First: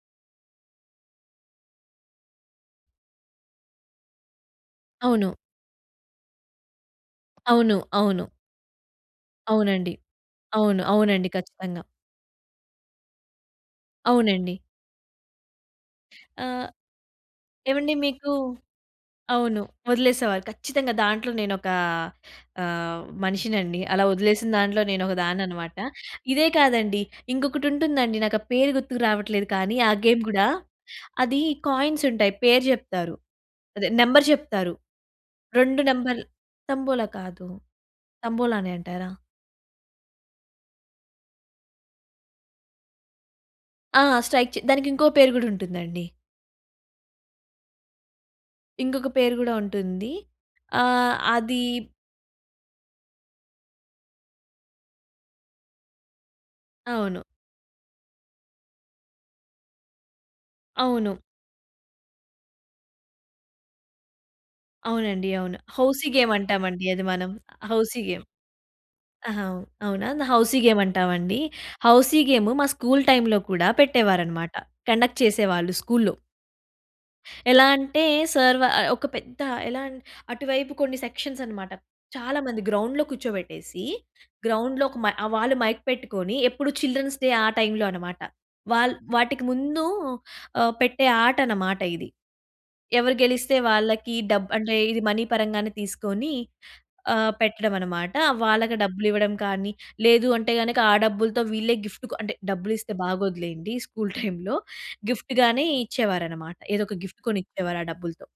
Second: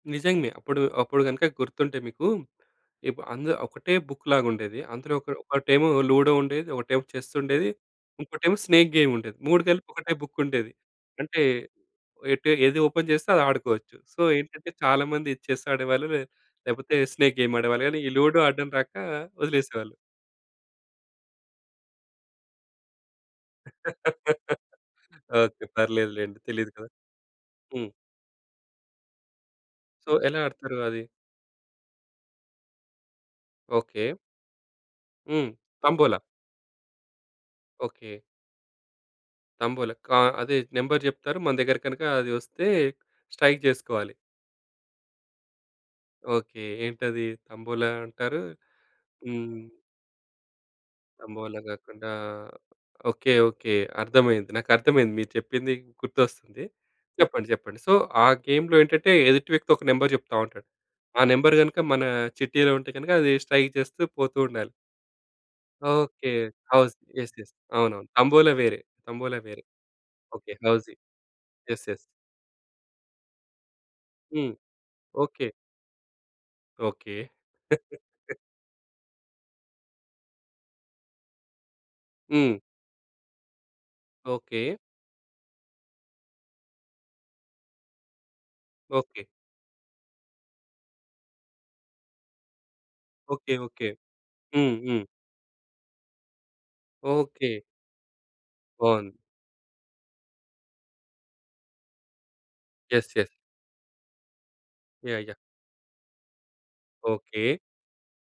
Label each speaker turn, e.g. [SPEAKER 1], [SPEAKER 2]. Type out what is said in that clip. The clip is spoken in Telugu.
[SPEAKER 1] నిజంగా. అప్పుడు అప్పుడు కనుక గుర్తుంటే మీకు ఇప్ అంద్ ఒకటే బుక్ లాగా ఉండేది. అందులో ఒక్
[SPEAKER 2] అవును.
[SPEAKER 1] ఒకటేమో లూడో ఉండేది, ఒకటేమో చెస్సుండేది,
[SPEAKER 2] అవును. అవును.
[SPEAKER 1] ఇంకోటేమో స్నేక్ గేముండేది. 3 కలిపి
[SPEAKER 2] అవునండి.
[SPEAKER 1] ఒకటే బుక్కుండేది.
[SPEAKER 2] అవును. అవునండి
[SPEAKER 1] అంటే
[SPEAKER 2] ఖచ్చితంగా.
[SPEAKER 1] ఎటు ఏది ఓపెన్ చేస్తే అది ఆడుకోవచ్చు. సో,
[SPEAKER 2] అవునండి.
[SPEAKER 1] ఏంటంటే చాలామంది చెస్ ఆడేవాళ్ళు లే
[SPEAKER 2] ఆహ్.
[SPEAKER 1] లేకపోతే స్నేక్ గేమ్ ఆడేవాళ్ళు.
[SPEAKER 2] ఏవండీ
[SPEAKER 1] కానీ ఈ
[SPEAKER 2] మీకు
[SPEAKER 1] లూడో ఆడడం రాక
[SPEAKER 2] అవును.
[SPEAKER 1] వదిలేసేవాళ్ళు.
[SPEAKER 2] వదిలేసేవారు ఖచ్చితంగా. దాంట్లో నేనొకా ఆహ్, మనిషినండి. అలా వదిలేసిన దాంట్లో నేను ఒక దాన్ని
[SPEAKER 1] ఓకే.
[SPEAKER 2] అన్నమాట.
[SPEAKER 1] పర్లేదు లెండి.
[SPEAKER 2] ఇదే
[SPEAKER 1] తెలీదు కదా!
[SPEAKER 2] కాదండి.
[SPEAKER 1] హ్మ్.
[SPEAKER 2] ఇంకొకటుంటుందండి నాకు ఆ పేరు గుర్తుకు రావట్లేదు కానీ. ఆ
[SPEAKER 1] సో,
[SPEAKER 2] గేమ్
[SPEAKER 1] ఎలా
[SPEAKER 2] కూడా
[SPEAKER 1] అడతారు అది?
[SPEAKER 2] అది కాయిన్స్ ఉంటాయి. పేరు చెప్తారు. అదే
[SPEAKER 1] ఓకే.
[SPEAKER 2] నంబరు చెప్తారు.
[SPEAKER 1] హ్మ్.
[SPEAKER 2] 2
[SPEAKER 1] తంబోలా.
[SPEAKER 2] నంబర్లు తంబోలా కాదు.
[SPEAKER 1] ఓకే.
[SPEAKER 2] తంబోలా అనే అంటారా?
[SPEAKER 1] తంబోల కా అదే నంబరు చెప్తారు. మన దగ్గర కనుక అది వస్తే స్ట్రైక్
[SPEAKER 2] ఆ!
[SPEAKER 1] చేసుకోవాలి.
[SPEAKER 2] స్ట్రైక్‌ చె దానికింకో పేరు కూడా ఉంటుందండి.
[SPEAKER 1] ఓకే. ఏంటది? తంబోలా అంటారు.
[SPEAKER 2] ఇంకొక పేరు కూడా
[SPEAKER 1] హ్మ్.
[SPEAKER 2] ఉంటుంది. ఆహ్,
[SPEAKER 1] తంబోలా
[SPEAKER 2] అది
[SPEAKER 1] కాకుండా ఓకే. ఓకే. అర్థమైంది. నాకర్థమైంది. మీరు చెప్పింది గుర్తొస్తుంది.
[SPEAKER 2] అవును.
[SPEAKER 1] చెప్పండి చెప్పండి. సో, ఆ గేమ్‌లో ఏంటంటే ఎదుటి వ్యక్తి ఒక నంబరు చెప్తా ఉంటాడు. ఆ
[SPEAKER 2] అవును.
[SPEAKER 1] నంబరు గనుక మన చిట్టిలో ఉంటే గనుక అది స్ట్రైక్ చేస్తూ పోతూ ఉండాలి.
[SPEAKER 2] అవునండి. అవును. Housie
[SPEAKER 1] okay.
[SPEAKER 2] గేమ్ అంటామండి
[SPEAKER 1] హౌస్
[SPEAKER 2] అది మనం.
[SPEAKER 1] యస్. యస్.
[SPEAKER 2] హౌసీ
[SPEAKER 1] అవునవును.
[SPEAKER 2] గేమ్.
[SPEAKER 1] తంబోలా వేరే. తంబోలా
[SPEAKER 2] ఆహా!
[SPEAKER 1] వేరే.
[SPEAKER 2] అవునా!
[SPEAKER 1] ఓకే.
[SPEAKER 2] Housie game
[SPEAKER 1] housie.
[SPEAKER 2] అంటామండి.
[SPEAKER 1] యస్. యస్.
[SPEAKER 2] హౌసీ గేమ్ మా స్కూలు టైంలో కూడా పెట్టేవారన్నమాట.
[SPEAKER 1] హ్మ్.
[SPEAKER 2] Conduct
[SPEAKER 1] okay.
[SPEAKER 2] చేసేవాళ్ళు స్కూల్లో.
[SPEAKER 1] ఓకే.
[SPEAKER 2] ఎలా అంటే! సారు వాళ్ళు ఒక పెద్ద ఎలా అటువైపు కొన్ని సెక్షన్స్ అన్నమాట. చాలా
[SPEAKER 1] హ్మ్.
[SPEAKER 2] మంది గ్రౌండ్‌లో కూర్చోబెట్టేసి.
[SPEAKER 1] ఓకే.
[SPEAKER 2] గ్రౌండ్‌లో ఒక మై ఆహ్, వాళ్ళు మైక్ పెట్టుకొని ఎప్పుడు చిల్డ్రన్స్ డే ఆ టైంలో అన్నమాట. వాళ్ళ
[SPEAKER 1] ఓకే.
[SPEAKER 2] వాటికి ముందు పెట్టే ఆహ్, ఆటన్నమాట ఇది. ఎవరు
[SPEAKER 1] ఓకే.
[SPEAKER 2] గెలిస్తే
[SPEAKER 1] ఓకే.
[SPEAKER 2] వాళ్ళకి డబ్బు
[SPEAKER 1] హ్మ్.
[SPEAKER 2] అంటే ఇది
[SPEAKER 1] హ్మ్.
[SPEAKER 2] మనీ పరంగానే తీసుకొని ఆహ్,
[SPEAKER 1] ఓకే.
[SPEAKER 2] పెట్టడమన్నమాట. వాళ్ళకి
[SPEAKER 1] బావుంది.
[SPEAKER 2] డబ్బులివ్వడం కానీ లేదు అంటే గనక ఆ డబ్బులతో వీళ్ళే గిఫ్ట్ కొ అంటే డబ్బులిస్తే
[SPEAKER 1] యస్. యస్.
[SPEAKER 2] బాగోదులెండి స్కూలు టైంలో.
[SPEAKER 1] యాహ్. యాహ్!
[SPEAKER 2] గిఫ్ట్ గానీ ఇచ్చేవారన్నమాట. ఏదో ఒక గిఫ్ట్ కొని
[SPEAKER 1] ఓకే.
[SPEAKER 2] ఇచ్చేవారు ఆ డబ్బులతో.